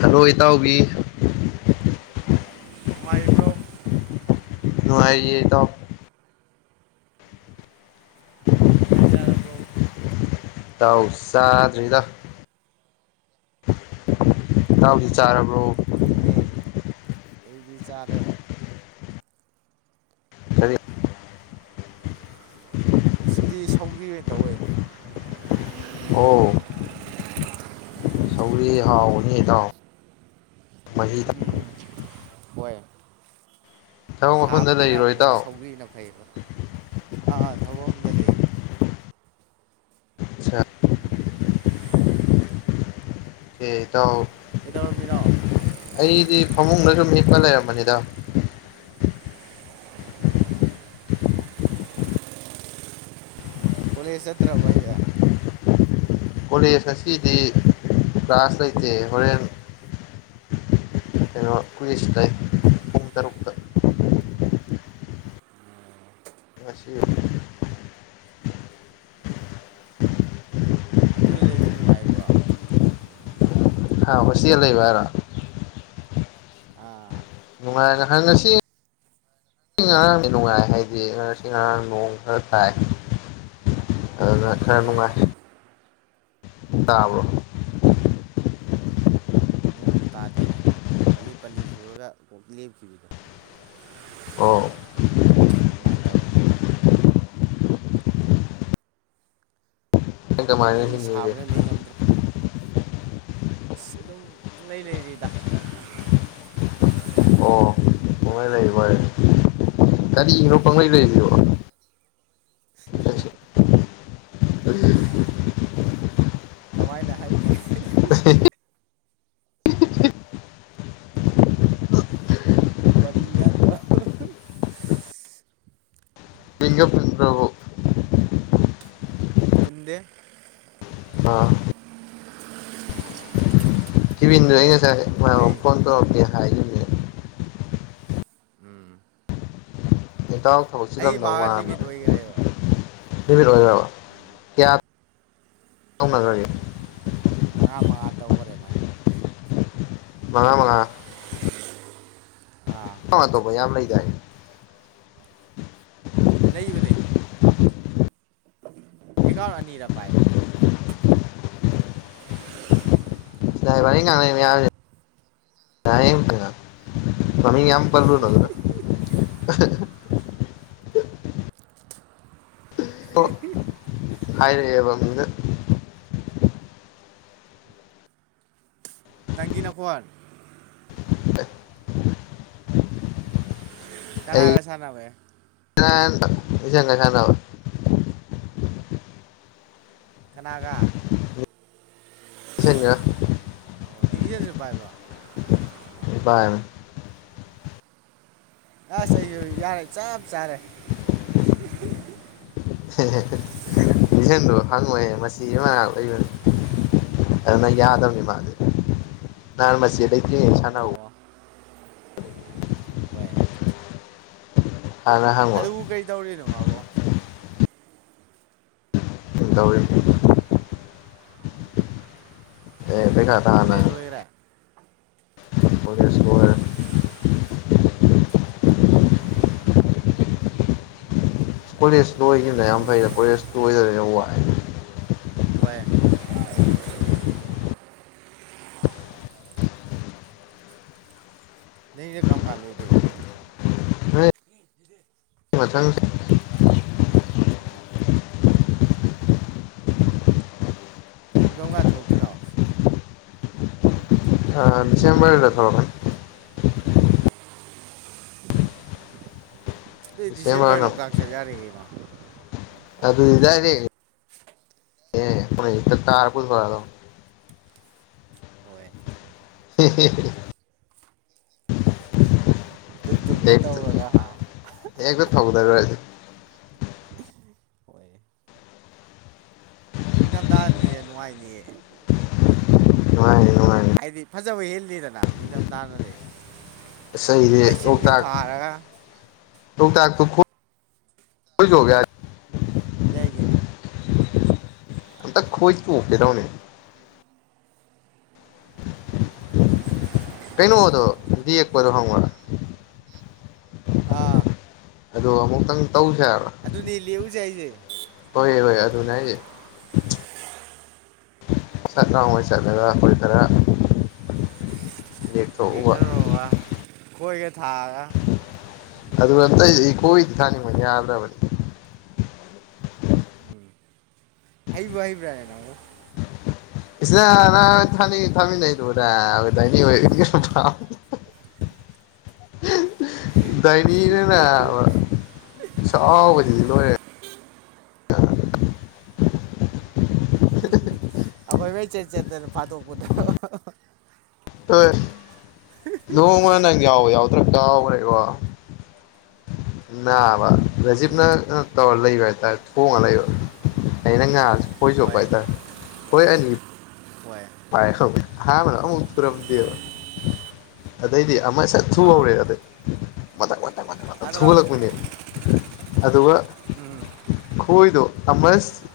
hello ꯏꯇꯥꯎꯕꯤ ꯅꯨꯡꯉꯥꯏꯔꯤꯕ꯭ꯔꯣ ꯅꯨꯡꯉꯥꯏꯔꯤꯌꯦ ꯏꯇꯥꯎ [unintelligible] ꯆꯥꯛꯆꯔꯕ꯭ꯔꯣ ꯇꯥꯎ ꯆꯥꯗ꯭ꯔꯤꯗ ꯏꯇꯥꯎꯗꯤ ꯆꯥꯔꯕ꯭ꯔꯣ ꯊꯦꯡꯉꯦ ꯑꯩꯗꯤ ꯆꯥꯔꯦ ꯀꯔꯤ ꯉꯁꯤꯗꯤ ꯁꯧꯒꯔ꯭ꯤ ꯑꯣꯏꯟ ꯇꯧꯋꯦ ꯑꯣ ꯁꯧꯔꯤ ꯍꯥꯎꯕꯅꯤ ꯏꯇꯥꯎ ꯃꯍꯤꯗ ꯎꯝ ꯍꯣꯏ ꯊꯕꯛ ꯃꯐꯝꯗ ꯂꯩꯔꯤꯔꯣ ꯁꯥꯕꯅꯤꯅꯕꯨꯛꯀꯣ ꯏꯇꯥꯎ ꯁꯧꯕꯤꯅ ꯐꯩꯕ ꯑꯥ ꯊꯕꯛ ꯑꯗ ꯂꯩꯌꯦ ꯆꯠ ꯇꯥꯎ ꯀꯩꯗꯧꯔꯝꯃꯤꯅꯣ ꯑꯩꯗꯤ ꯐꯃꯨꯡꯗꯁꯨ ꯍꯤꯞꯄ ꯂꯩꯔꯝꯕꯅꯤꯗ ꯀꯣꯂꯦꯖ ꯆꯠꯇꯔ꯭ꯕꯣ ꯍꯥꯏꯁꯦ ꯀꯣꯂꯦꯖ ꯑꯁꯤꯗꯤ ꯀ꯭ꯂꯥꯁ ꯂꯩꯇꯦ ꯍꯣꯔꯦꯟ ꯩꯀꯩꯅꯣ ꯀꯨꯏꯖ ꯂꯩ ꯄꯨꯡ ꯇꯔꯨꯛꯇ [unintelligible] ꯑꯁꯤ ꯑꯗꯨ ꯂꯩꯕ ꯅꯨꯡꯉꯥꯏꯕ꯭ꯔꯣ ꯍ ꯍꯣꯁꯇꯦꯜ ꯂꯩꯕ ꯍꯥꯏꯔꯣ ꯑꯥ ꯅꯨꯡꯉꯥꯏꯒꯍꯪ ꯉꯁꯤ ꯏ ꯑꯔꯥꯡꯗꯤ ꯅꯨꯡꯉꯥꯏ ꯍꯥꯏꯗꯤ ꯉꯥꯔꯁꯤ ꯉꯔꯥꯡ ꯅꯣꯡ ꯈꯔ ꯇꯥꯏ ꯑꯗꯨꯅ ꯈꯔ ꯍꯣꯏ ꯅꯨꯡꯉꯥꯏ ꯇꯥꯕ꯭ꯔꯣ ꯅꯣꯡ ꯇꯥꯗꯦꯅꯦ ꯄꯠꯂꯤ ꯄꯠꯂꯤ ꯆꯨꯔꯒ ꯀꯣꯛ ꯂꯦꯞꯈꯤꯕꯗꯣ ꯑꯣ ꯑꯗꯨꯃꯥꯏꯅ ꯇꯧꯋꯦ ꯑꯦ ꯃꯅꯤ ꯁꯣꯝꯗꯗꯤ [unintelligible] ꯁꯥꯕꯅ ꯂꯩ ꯉꯝꯗ꯭ꯔꯦ ꯑꯁ ꯑꯗꯨꯝ ꯄꯨꯡꯂꯩ ꯂꯩꯔꯤꯗ ꯑꯣ ꯄꯡꯂꯩ ꯂꯩꯕꯣꯏꯔꯦ ꯀꯔꯤꯅꯣ ꯄꯡꯂꯩꯗꯣ [unintelligible] ꯀꯃꯥꯏꯅ ꯍꯥꯏꯅꯤ ꯋꯥꯔꯤꯒꯥꯟꯗꯣ ꯄꯤꯟꯒ ꯄꯨꯟꯗꯔ꯭ꯕꯣ ꯄꯨꯨꯟꯗꯦ ꯑꯥ ꯀꯤꯔꯤꯟꯗꯣ ꯑꯩꯟ ꯉꯥꯁꯥꯏ ꯃꯣꯏ ꯃꯉꯣꯟ ꯐꯣꯟ ꯇꯧꯔꯛꯇꯦ ꯍꯥꯏꯒꯤꯝꯅꯤ ꯎꯝ ꯏꯩꯀꯜ ꯊꯕꯛꯁꯤ ꯑꯩ ꯂꯝꯗꯧ ꯃꯥꯒ ꯋꯥꯅ ꯂꯤꯃꯤꯠ ꯑꯣꯏꯈ꯭ꯔꯦꯕ ꯅꯨꯃꯤꯠ ꯑꯣꯏꯖꯔꯕ ꯀꯌꯥꯅ꯭ꯔꯒꯦ ꯃꯉꯥ ꯃꯉꯥ ꯇꯧꯈꯔꯦ ꯃꯥꯏ ꯃꯉꯥ ꯃꯉꯥ ꯑꯥ ꯑꯪ ꯇꯧꯕ ꯌꯥꯝ ꯂꯩꯗꯥ ꯍꯥꯏ ꯂꯩꯕꯅꯦ ꯑꯦꯀꯥꯎꯟ ꯑꯅꯤꯔ ꯄꯥꯏꯕꯅꯦꯦ [unintelligible] ꯗ꯭ꯔꯥꯏꯚꯔ ꯉꯥꯡꯅꯅꯦ ꯌꯥ ꯇ ꯌꯥꯝ ꯄꯜꯂꯣ ꯅ [unintelligible] [unintelligible] ꯏꯣ ꯍꯥꯏꯔꯑꯕꯝꯗ ꯗꯪꯒꯤ ꯅꯀꯔ [unintelligible] ꯀꯅꯥꯕꯦꯁꯥ ꯅꯕꯦ ꯆꯉ ꯆꯗꯕ ꯀꯅꯥꯒꯥ ꯉ ꯑꯣ ꯂꯤꯖꯁ ꯄꯥꯏꯕ꯭ꯔꯣ ꯅꯨꯄꯥ ꯑꯃ ꯑꯁ ꯑꯩꯁꯨ ꯌꯥꯔꯦ ꯆꯞ ꯆꯥꯔꯦ ꯏꯁꯤꯡꯗꯣ ꯍꯪꯉꯣꯏꯍ ꯃꯆꯤ ꯑꯃ ꯃꯅꯥ ꯑꯣꯏꯕꯅꯤ ꯑꯗꯨꯅꯪ ꯌꯥꯗꯕꯅꯤ ꯃꯥꯗꯤ ꯅꯍꯥꯟ ꯃ ꯂꯩꯇ꯭ꯔꯤꯅꯦ ꯁꯥꯟꯅ ꯑꯣ ꯍꯣꯏ ꯍꯥꯟꯅ ꯍꯪꯉꯣ ꯑꯗꯨꯕꯨ ꯀꯔꯤ ꯇꯧꯔꯤꯅꯣ ꯃꯥꯕꯣ ꯇ ꯑꯣꯏ ꯑꯦ ꯑꯗꯨ ꯀꯗꯅ ꯀꯣꯂꯦꯖ ꯂꯣꯏꯈ꯭ꯔꯦ ꯃꯦ ꯁꯣꯔ ꯀꯣꯂꯦꯖꯇꯨ ꯑꯣꯏꯈꯤꯅ ꯌꯥꯝ ꯐꯩꯗ ꯀꯣꯂꯦꯖꯇꯨ ꯑꯣꯏꯗꯔꯅ ꯋꯥꯑꯦ ꯑꯣꯏꯏ [unintelligible] ꯅꯁꯦ ꯀꯔꯝ ꯀꯥꯟ ꯂꯣꯏꯗꯣꯏꯕ ꯊ ꯃꯊꯪ ꯌꯨꯝ ꯀꯧꯝ ꯀꯥ ꯊꯣꯛꯇꯣꯏꯅꯣ ꯁꯦꯝꯦꯝꯕꯔꯗꯦ ꯊꯂꯛꯒꯅꯤ ꯑꯦ ꯗꯤꯁꯦꯝꯕꯔ ꯂ ꯀꯥꯥꯛꯆ ꯌꯥꯔꯦꯒꯩꯅ ꯑꯗꯨ ꯏꯗꯔꯦ ꯑꯦ ꯍ ꯇꯥꯔ ꯄꯨꯊ ꯐꯗ ꯍꯣꯏ ꯍ ꯗꯨꯞ ꯗꯨꯞꯀ ꯍ ꯇꯧꯔꯒ ꯍꯥ ꯍꯛꯇꯣ ꯊꯒꯗꯔꯁ ꯅꯤꯡꯊꯝꯊꯥꯍꯅꯤꯌꯦ ꯅꯨꯡꯉꯥꯏꯅꯤꯌꯦ ꯍ ꯍꯥꯏꯗꯤ ꯐꯖꯕ ꯍꯦꯜꯂꯤꯗꯅ ꯅꯤꯡꯊꯝꯊꯥꯅꯅꯦ ꯏꯁꯩꯁ ꯂꯩꯆꯤꯟꯒ ꯂꯣꯛꯇꯥꯛ ꯊꯥꯔꯒ ꯇꯒ ꯌꯥꯏ ꯀꯩꯅꯣ ꯑꯛꯇ ꯈꯣꯍꯤ ꯇꯣꯞꯀꯗ ꯍꯧꯅꯦ ꯀꯩꯅꯣꯗꯣ ꯄꯗꯣ ꯍꯪ ꯑꯥ ꯑꯗꯨ ꯑꯃꯨꯛꯇꯪ ꯇꯧꯁꯦ ꯑꯗꯨꯅꯤ ꯂꯦꯛꯎꯁꯦ ꯑꯩꯁꯦ ꯍꯥꯏꯕꯔꯥ ꯗꯨꯅꯦ ꯍꯥꯏꯁꯦ ꯁꯠ ꯌꯥꯉꯣꯏ ꯆꯠꯂꯗ ꯈꯣꯏ ꯈꯔꯥ ꯂꯦꯛꯊꯔꯨꯔꯕ ꯈꯣꯏꯒꯥ ꯊꯗꯅ ꯑꯗꯨ ꯑꯇꯩꯗꯤ ꯈꯣꯏ ꯊꯥꯅꯤꯡꯃꯟ ꯌꯥꯗꯕꯅꯤ ꯍꯩꯕꯨ ꯍꯩꯕ꯭ꯔꯥꯅꯦ ꯅꯡꯕꯨ ꯏꯁ [unintelligible] [inaudible] ꯗꯏꯅꯤꯅꯥ ꯅꯥꯕ ꯁꯥꯎꯕꯁꯤꯗꯤ ꯂꯣꯏꯔꯦ [unintelligible] ꯑꯈꯣꯏꯃꯩ ꯆꯦꯟ ꯆꯦꯟꯇꯅ ꯐꯥꯠꯇꯣꯛꯄꯗꯕ ꯍꯣꯏ ꯅꯣꯡꯃ ꯅꯪ ꯌꯥꯎꯕ ꯌꯥꯎꯗ꯭ꯔ ꯀꯥꯎꯈ꯭ꯔꯦꯀꯣ ꯅꯥꯕ ꯔꯖꯤꯞꯅ ꯎꯝ ꯇꯧꯔ ꯂꯩꯕ ꯍꯥꯏꯇꯥꯔꯦ ꯊꯣꯡꯉ ꯂꯩꯕ ꯑꯩꯅ ꯉꯥꯁꯨ ꯈꯣꯏ ꯆꯣꯞꯄ ꯍꯣꯏ ꯍꯥꯏꯇꯥꯔꯦ ꯍꯣꯏ ꯑꯅꯤ ꯍꯣꯏ ꯑꯍꯥꯟꯕꯗꯥ ꯑꯝꯇ ꯊꯨꯔꯝꯗꯦꯕꯥ ꯑꯗꯩꯗꯤ ꯑꯃ ꯁꯠ ꯑꯥ ꯊꯨꯍꯧꯔꯦ ꯑꯗꯩ ꯃꯊꯪ ꯃꯊꯪ ꯑꯗꯨꯔꯣ ꯊꯨꯒꯠꯂꯛꯄꯅꯦ ꯑꯗꯨꯒ ꯎꯝ ꯑꯃꯁ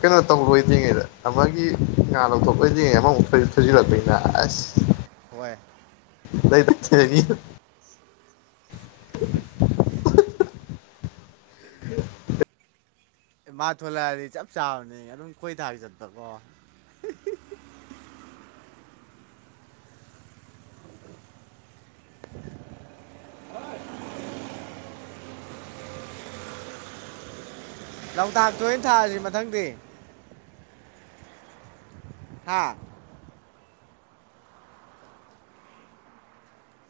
ꯀꯩꯅꯣ ꯇꯧꯔꯣꯏꯗ꯭ꯔꯤꯉꯩꯗ ꯑꯃꯒꯤ ꯉꯥ ꯂꯧꯊꯣꯛꯄ [unintelligible] ꯑꯃꯃꯨꯛ ꯊꯣꯏꯖꯤꯜꯂꯛ ꯊꯨꯖꯤꯜꯂꯛꯄꯅꯤꯅ ꯑꯁ ꯍꯣꯏ [unintelligible] [inaudible] [inaudible] ꯃꯥ ꯊꯣꯂꯛꯑꯗꯤ ꯆꯞ ꯆꯥꯕꯅꯦ ꯑꯗꯨꯝ ꯈꯣꯏ ꯗꯥꯒꯤ ꯃꯇꯝꯗꯀꯣ ꯂꯣꯛꯇꯥꯛꯇ ꯑꯣꯏꯅ ꯊꯥꯔꯥꯁꯤ ꯃꯊꯪꯗꯤ ꯍꯥꯥ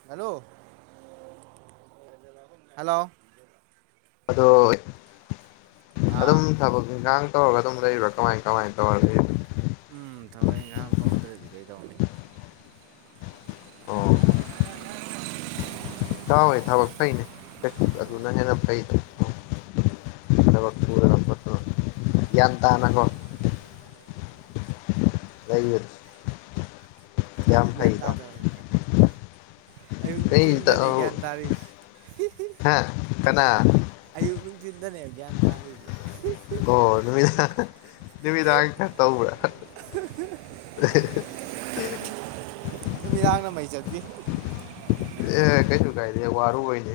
ꯍꯜꯂꯣ ꯍꯜꯂꯣ ꯑꯗꯣ ꯑꯥ ꯑꯗꯨꯝ ꯊꯕꯛ ꯏꯟꯒꯥꯡ ꯇꯧꯔꯒ ꯑꯗꯨꯝ ꯂꯩꯕ꯭ꯔꯥ ꯀꯃꯥꯏ ꯀꯃꯥꯏ ꯇꯧꯔꯒ ꯅꯣꯝꯗ꯭ꯔꯗꯤ ꯀꯩꯗꯧꯅꯤ ꯑꯣ ꯇꯥꯎꯋꯦ ꯊꯕꯛ ꯐꯩꯅꯦ ꯑꯗꯨꯅ ꯍꯦꯟꯅ ꯐꯩꯗ [inaudible] ꯒ꯭ꯌꯥꯟ ꯇꯥꯅ ꯀꯣ ꯂꯩꯕꯗ ꯀꯥꯏ ꯒꯌ꯭ꯥꯟ ꯇꯥꯗꯝꯅꯣꯗ ꯑꯌꯨꯛ ꯀꯩ ꯅꯨꯡꯊꯟꯗꯗꯤ ꯏꯇꯥꯎ ꯒ꯭ꯌꯥꯟ ꯇꯥꯔꯤ ꯍꯥ ꯀꯅꯥ ꯗꯤꯟꯗꯅꯦ ꯒꯌꯥꯟ ꯇꯥꯗꯔ꯭ꯤꯁꯦ ꯑꯣ ꯅꯨꯃꯤꯗꯥ ꯅꯨꯃꯤꯗꯥꯡ ꯈꯔ ꯇꯧꯕ꯭ꯔꯥ [unintelligible] ꯅꯨꯃꯤꯗꯥꯡꯅ ꯃꯩ ꯆꯠꯄꯤ ꯑꯦ ꯀꯩꯁꯨ ꯀꯥꯏꯗꯦ ꯋꯥꯔꯨꯕꯩꯅꯤ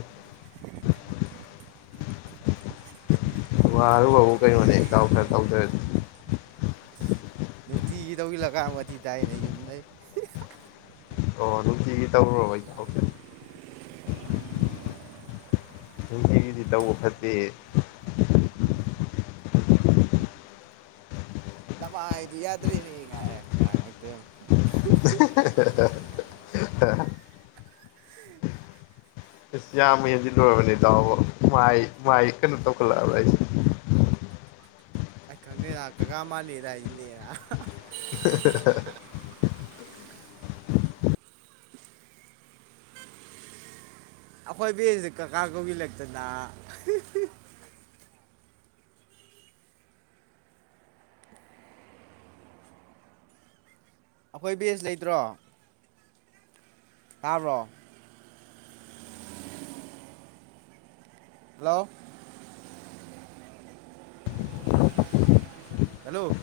ꯋꯔꯨꯕꯕꯨ ꯀꯩꯅꯣꯅꯦ ꯇꯧ ꯈꯔ ꯇꯧꯗꯔ꯭ꯗꯤ ꯅꯨꯡꯇꯤꯒꯤ ꯇꯧꯁꯤꯜꯂꯀꯥꯟ ꯋꯥꯊꯤ ꯇꯥꯏꯅꯦ ꯌꯨꯝ ꯂꯩꯩ ꯑꯣ ꯅꯨꯡꯇꯤꯒꯤ ꯇꯧꯔꯨꯔꯕꯣ ꯏꯇꯥꯎꯁꯦ ꯅꯨꯡꯇꯤꯒꯤꯗꯤ ꯇꯧꯕ ꯐꯠꯇꯦ [inaudible] ꯅꯃꯥꯏꯗꯨ ꯌꯥꯗ꯭ꯔꯦꯅꯦ ꯀꯥꯏꯔꯥ ꯉꯥꯡꯉꯛꯇꯣ ꯑ ꯑꯩꯁ ꯌꯥꯝꯃ ꯍꯦꯟꯖꯤꯟ ꯂꯨꯔꯕꯅꯤ ꯇꯥꯎꯕ ꯃꯥꯏ ꯃꯥꯏ ꯀꯩꯅꯣ ꯇꯧꯈꯠꯂꯛꯑꯕ ꯑꯩꯁꯦ [unintelligible] ꯑꯩ ꯈꯪꯗꯦꯔꯥ ꯀꯀꯥ ꯃꯥꯂꯦꯗ ꯍꯥꯏꯁꯤꯂꯦꯔꯥ [unintelligible] ꯑꯩꯈꯣꯏ ꯕꯦꯟꯁꯦ ꯀꯀꯥ ꯀꯧꯕꯤ ꯂꯩꯛꯇꯅ ꯑꯩꯈꯣꯏ ꯕꯦꯖ ꯂꯩꯇ꯭ꯔꯣ ꯇꯥꯕ꯭ꯔꯣ ꯍꯜꯂꯣ ꯍꯜꯂꯣ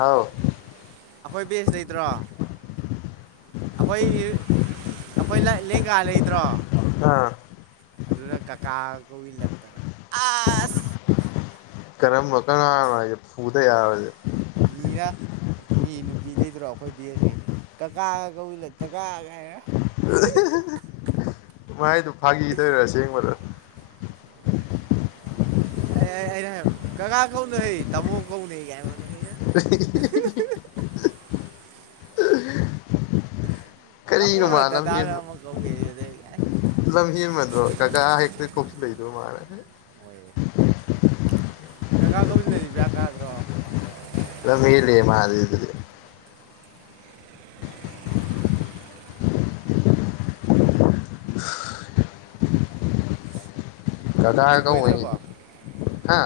ꯑꯥꯎ ꯑꯩꯈꯣꯏ ꯕꯦꯖ ꯂꯩꯇ꯭ꯔꯣ ꯑꯩꯈꯣꯏ ꯑꯩꯈꯣꯏ ꯂꯦꯡꯒꯥ ꯂꯩꯗ꯭ꯔꯣ ꯑꯥ ꯑꯗꯨꯅ ꯀꯀꯥ ꯀꯧꯏꯜꯂꯛꯇꯅ ꯑꯁ ꯀꯔꯝꯕ ꯀꯔ ꯍꯅꯣꯁꯦ ꯐꯨꯗ ꯌꯥꯔꯣꯏꯁꯦ ꯃꯤꯔ ꯃꯤ ꯅꯨꯄꯤ ꯂꯩꯇ꯭ꯔꯣ ꯑꯩꯈꯣꯏ ꯕꯦꯁꯁꯤ ꯀꯀꯥꯒ ꯀꯧꯏ ꯂꯩ ꯀꯀꯥꯒꯥꯏꯔ ꯎ [unintelligible] ꯃꯥꯏꯗꯨ ꯐꯥꯒꯤꯗꯣꯏꯔ ꯁꯦꯡꯕꯗ ꯩꯅ ꯀꯒꯥꯥ ꯀꯧ ꯅ ꯍ ꯇꯃꯣ ꯀꯧ ꯅ ꯍ ꯀ [unintelligible] ꯀꯔꯤꯅꯣ ꯃꯥ ꯇꯕꯣꯜꯠꯇ ꯇꯥꯔ ꯑꯃ ꯀꯧ ꯌꯦꯔꯤꯦ ꯏꯂꯝ ꯍ ꯃꯅꯣ ꯀꯥꯀ ꯍꯦꯛꯇ ꯈꯨꯁꯨ ꯂꯗ ꯃꯥꯔ ꯑꯣꯏꯣꯏ [unintelligible] ꯀꯀꯥ ꯀꯣꯕꯤꯟꯗꯤ ꯕꯔ ꯀꯥꯗ꯭ꯔꯣ ꯂꯝꯍꯦꯜꯂꯦ ꯃꯥꯗꯤ ꯑꯗꯨꯗꯤ ꯅꯪ ꯀꯀꯥ ꯅꯨꯄꯤꯡ ꯀꯧꯕꯩꯅꯤ ꯒꯣꯏꯗ꯭ꯔꯕ ꯍꯥ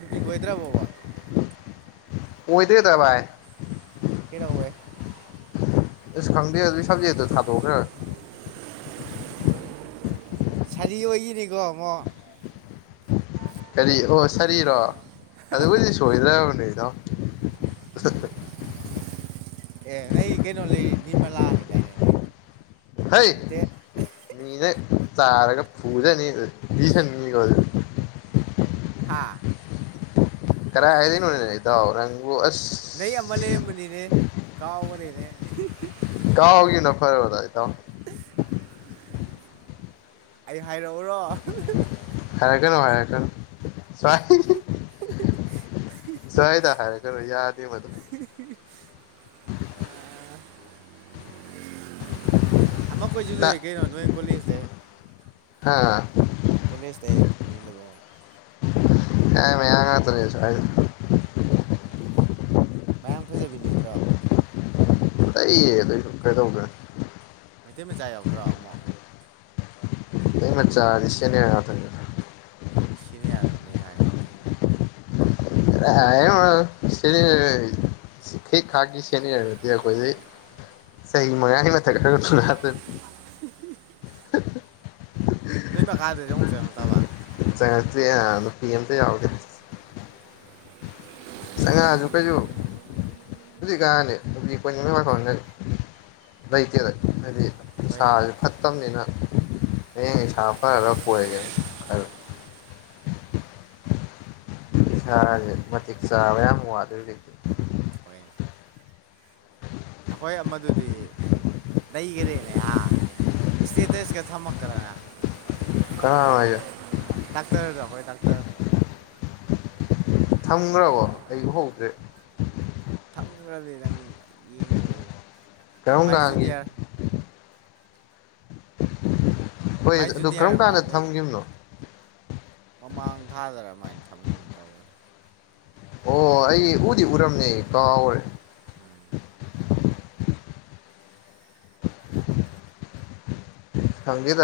ꯅꯨꯄꯤ ꯒꯣꯏꯗ꯭ꯔꯥꯕꯣꯕ ꯑꯣꯏꯣꯏꯗꯦꯗ ꯚꯥꯏ ꯀꯩꯗꯧꯕꯩ ꯑꯁ ꯈꯪꯗꯦ ꯑꯗꯨꯒꯤ ꯁꯕꯖꯦ ꯑꯗꯨ ꯊꯥꯗꯣꯛꯎꯈ꯭ꯔꯦ ꯁꯥꯗꯤ ꯑꯣꯏꯈꯤꯅꯤꯀꯣ ꯑꯃꯨꯛ ꯀꯔꯤ ꯑꯣ ꯁꯥꯔꯤꯔꯣ ꯑꯗꯨꯕꯨꯗꯤ ꯁꯣꯏꯗ꯭ꯔꯕꯅꯦꯗꯣ [unintelligible] ꯑꯦ ꯅꯣꯏ ꯀꯩꯅꯣ ꯂꯩ ꯅꯤꯃꯂꯥ ꯍꯥꯏꯗꯥꯏꯅꯦ ꯅꯗꯣ ꯍꯩ ꯃꯤꯅꯦ ꯆꯔ ꯄ ꯄꯨꯖꯅꯤ ꯄꯤꯖꯅꯤ ꯀꯗ ꯍꯥꯥ ꯀꯔ ꯍꯥꯏꯗꯤꯅꯤꯗ ꯔꯪꯣꯁ [unintelligible] ꯀ ꯍꯒꯅ ꯐꯔꯦ ꯑꯣꯏꯗꯥꯏ ꯇꯣ ꯑꯩ ꯍꯥꯏꯔꯛꯎꯔꯣ ꯁ [unintelligible] ꯆꯥꯏꯗ ꯍꯥꯏꯔꯦ ꯈꯔꯣ ꯌꯥꯗ ꯃꯗꯨ ꯑ ꯑꯃ ꯑꯃꯛ ꯀꯣꯏꯁꯤꯨ ꯇ ꯍ ꯀꯦꯅ ꯅꯣꯏ ꯀꯜꯂꯤꯁꯦ ꯍꯥ ꯀꯂꯦꯖꯇ ꯀꯖꯤ ꯂ ꯌꯥ ꯃ ꯉ ꯇꯁ ꯍꯥꯏ ꯃꯌꯥꯝ ꯐꯖꯕꯤ ꯂꯩꯗ꯭ꯔꯣ ꯑ ꯑꯩꯌꯦ ꯑꯗꯨꯁꯨ ꯀꯩꯗꯧꯒ꯭ꯔꯦ ꯃꯩꯇꯩ ꯃꯆꯥ ꯌꯥꯎꯗ꯭ꯔꯣ ꯑꯃꯨ ꯃꯩꯇꯩ ꯃꯆꯥꯗꯤ ꯁꯦꯅꯤꯌꯔ ꯉꯥꯛꯇꯅꯤꯗ ꯁꯦꯅꯤꯌꯥꯔꯗꯨꯅꯤ ꯑꯩꯅ ꯍꯥꯏꯗꯨꯗꯤ ꯀꯗꯥꯏꯗꯒꯤꯅꯣꯗ ꯁꯦꯅꯤꯌꯥꯔ ꯁꯤ ꯈꯦꯛ ꯈꯥꯛꯒꯤ ꯁꯦꯅꯤꯌꯔ ꯗꯤ ꯑꯩꯈꯣꯏꯗꯤ ꯆꯍꯤ ꯃꯉꯥꯒꯤ ꯃꯊꯛ ꯅꯠꯇꯦ [unintelligible] ꯇꯥꯕꯔ ꯆꯥꯡꯉꯛꯇꯔꯤ ꯍꯥ ꯅꯨꯄꯤ ꯑꯃꯠꯇ ꯌꯥꯎꯗꯦ ꯆꯪꯉꯛ ꯑꯁꯨ ꯀꯩꯁꯨ ꯍꯧꯖꯤꯛꯀꯟ ꯅꯨꯄꯤ ꯀꯣꯏꯅꯤꯡꯗꯦ ꯂꯩꯇꯦꯗ ꯍꯥꯏꯗꯤ ꯍꯣꯏꯗ ꯅꯤꯁꯥꯁꯦ ꯐꯠꯇꯕꯅꯤꯅ ꯍꯌꯦꯡ ꯏꯁꯥ ꯐꯔꯒ ꯀꯣꯏꯔꯒꯦ ꯏꯁꯥꯁꯦ ꯃꯇꯤꯛ ꯆꯥꯕ ꯌꯥꯝ ꯋꯥꯠꯂꯤ ꯍꯧꯖꯤꯛ ꯍꯣꯏ ꯂꯩꯈꯔꯦꯅꯦ ꯏꯁꯇꯦꯇꯁꯀ ꯊꯝꯃꯛꯇꯅ ꯀꯅꯥꯅꯣ ꯍꯥꯏꯁꯦ ꯥꯗꯥꯛꯇꯔ ꯑꯩꯈꯣꯏ ꯗꯥꯛꯇꯔ ꯊꯝꯈ꯭ꯔꯕꯣ ꯑꯩ ꯎꯍꯧꯗ꯭ꯔꯦ ꯊꯝꯈ꯭ꯔꯃꯦ ꯅꯪ ꯌꯦꯡꯅꯕꯒꯤ ꯀꯔꯝ ꯃꯥꯏ ꯀꯥꯟꯒꯤ ꯖꯨꯅꯤꯌꯔ ꯍꯣꯏ ꯃꯥꯏ ꯑꯗꯨ ꯀꯔꯝ ꯖꯨꯅꯤꯌꯔ ꯑꯃ ꯀꯥꯟꯗ ꯅ ꯊꯝꯈꯤꯕꯅꯣ ꯃꯃꯥꯡ ꯊꯥꯗꯔ ꯑꯗꯨꯃꯥꯏꯅ ꯊꯝꯈꯤꯕ ꯇꯧꯕꯅꯤ ꯑꯣ ꯑꯩ ꯎꯗꯤ ꯎꯔꯝꯅꯦ ꯀꯥꯎꯒꯔꯦ ꯈꯪꯗꯦꯗ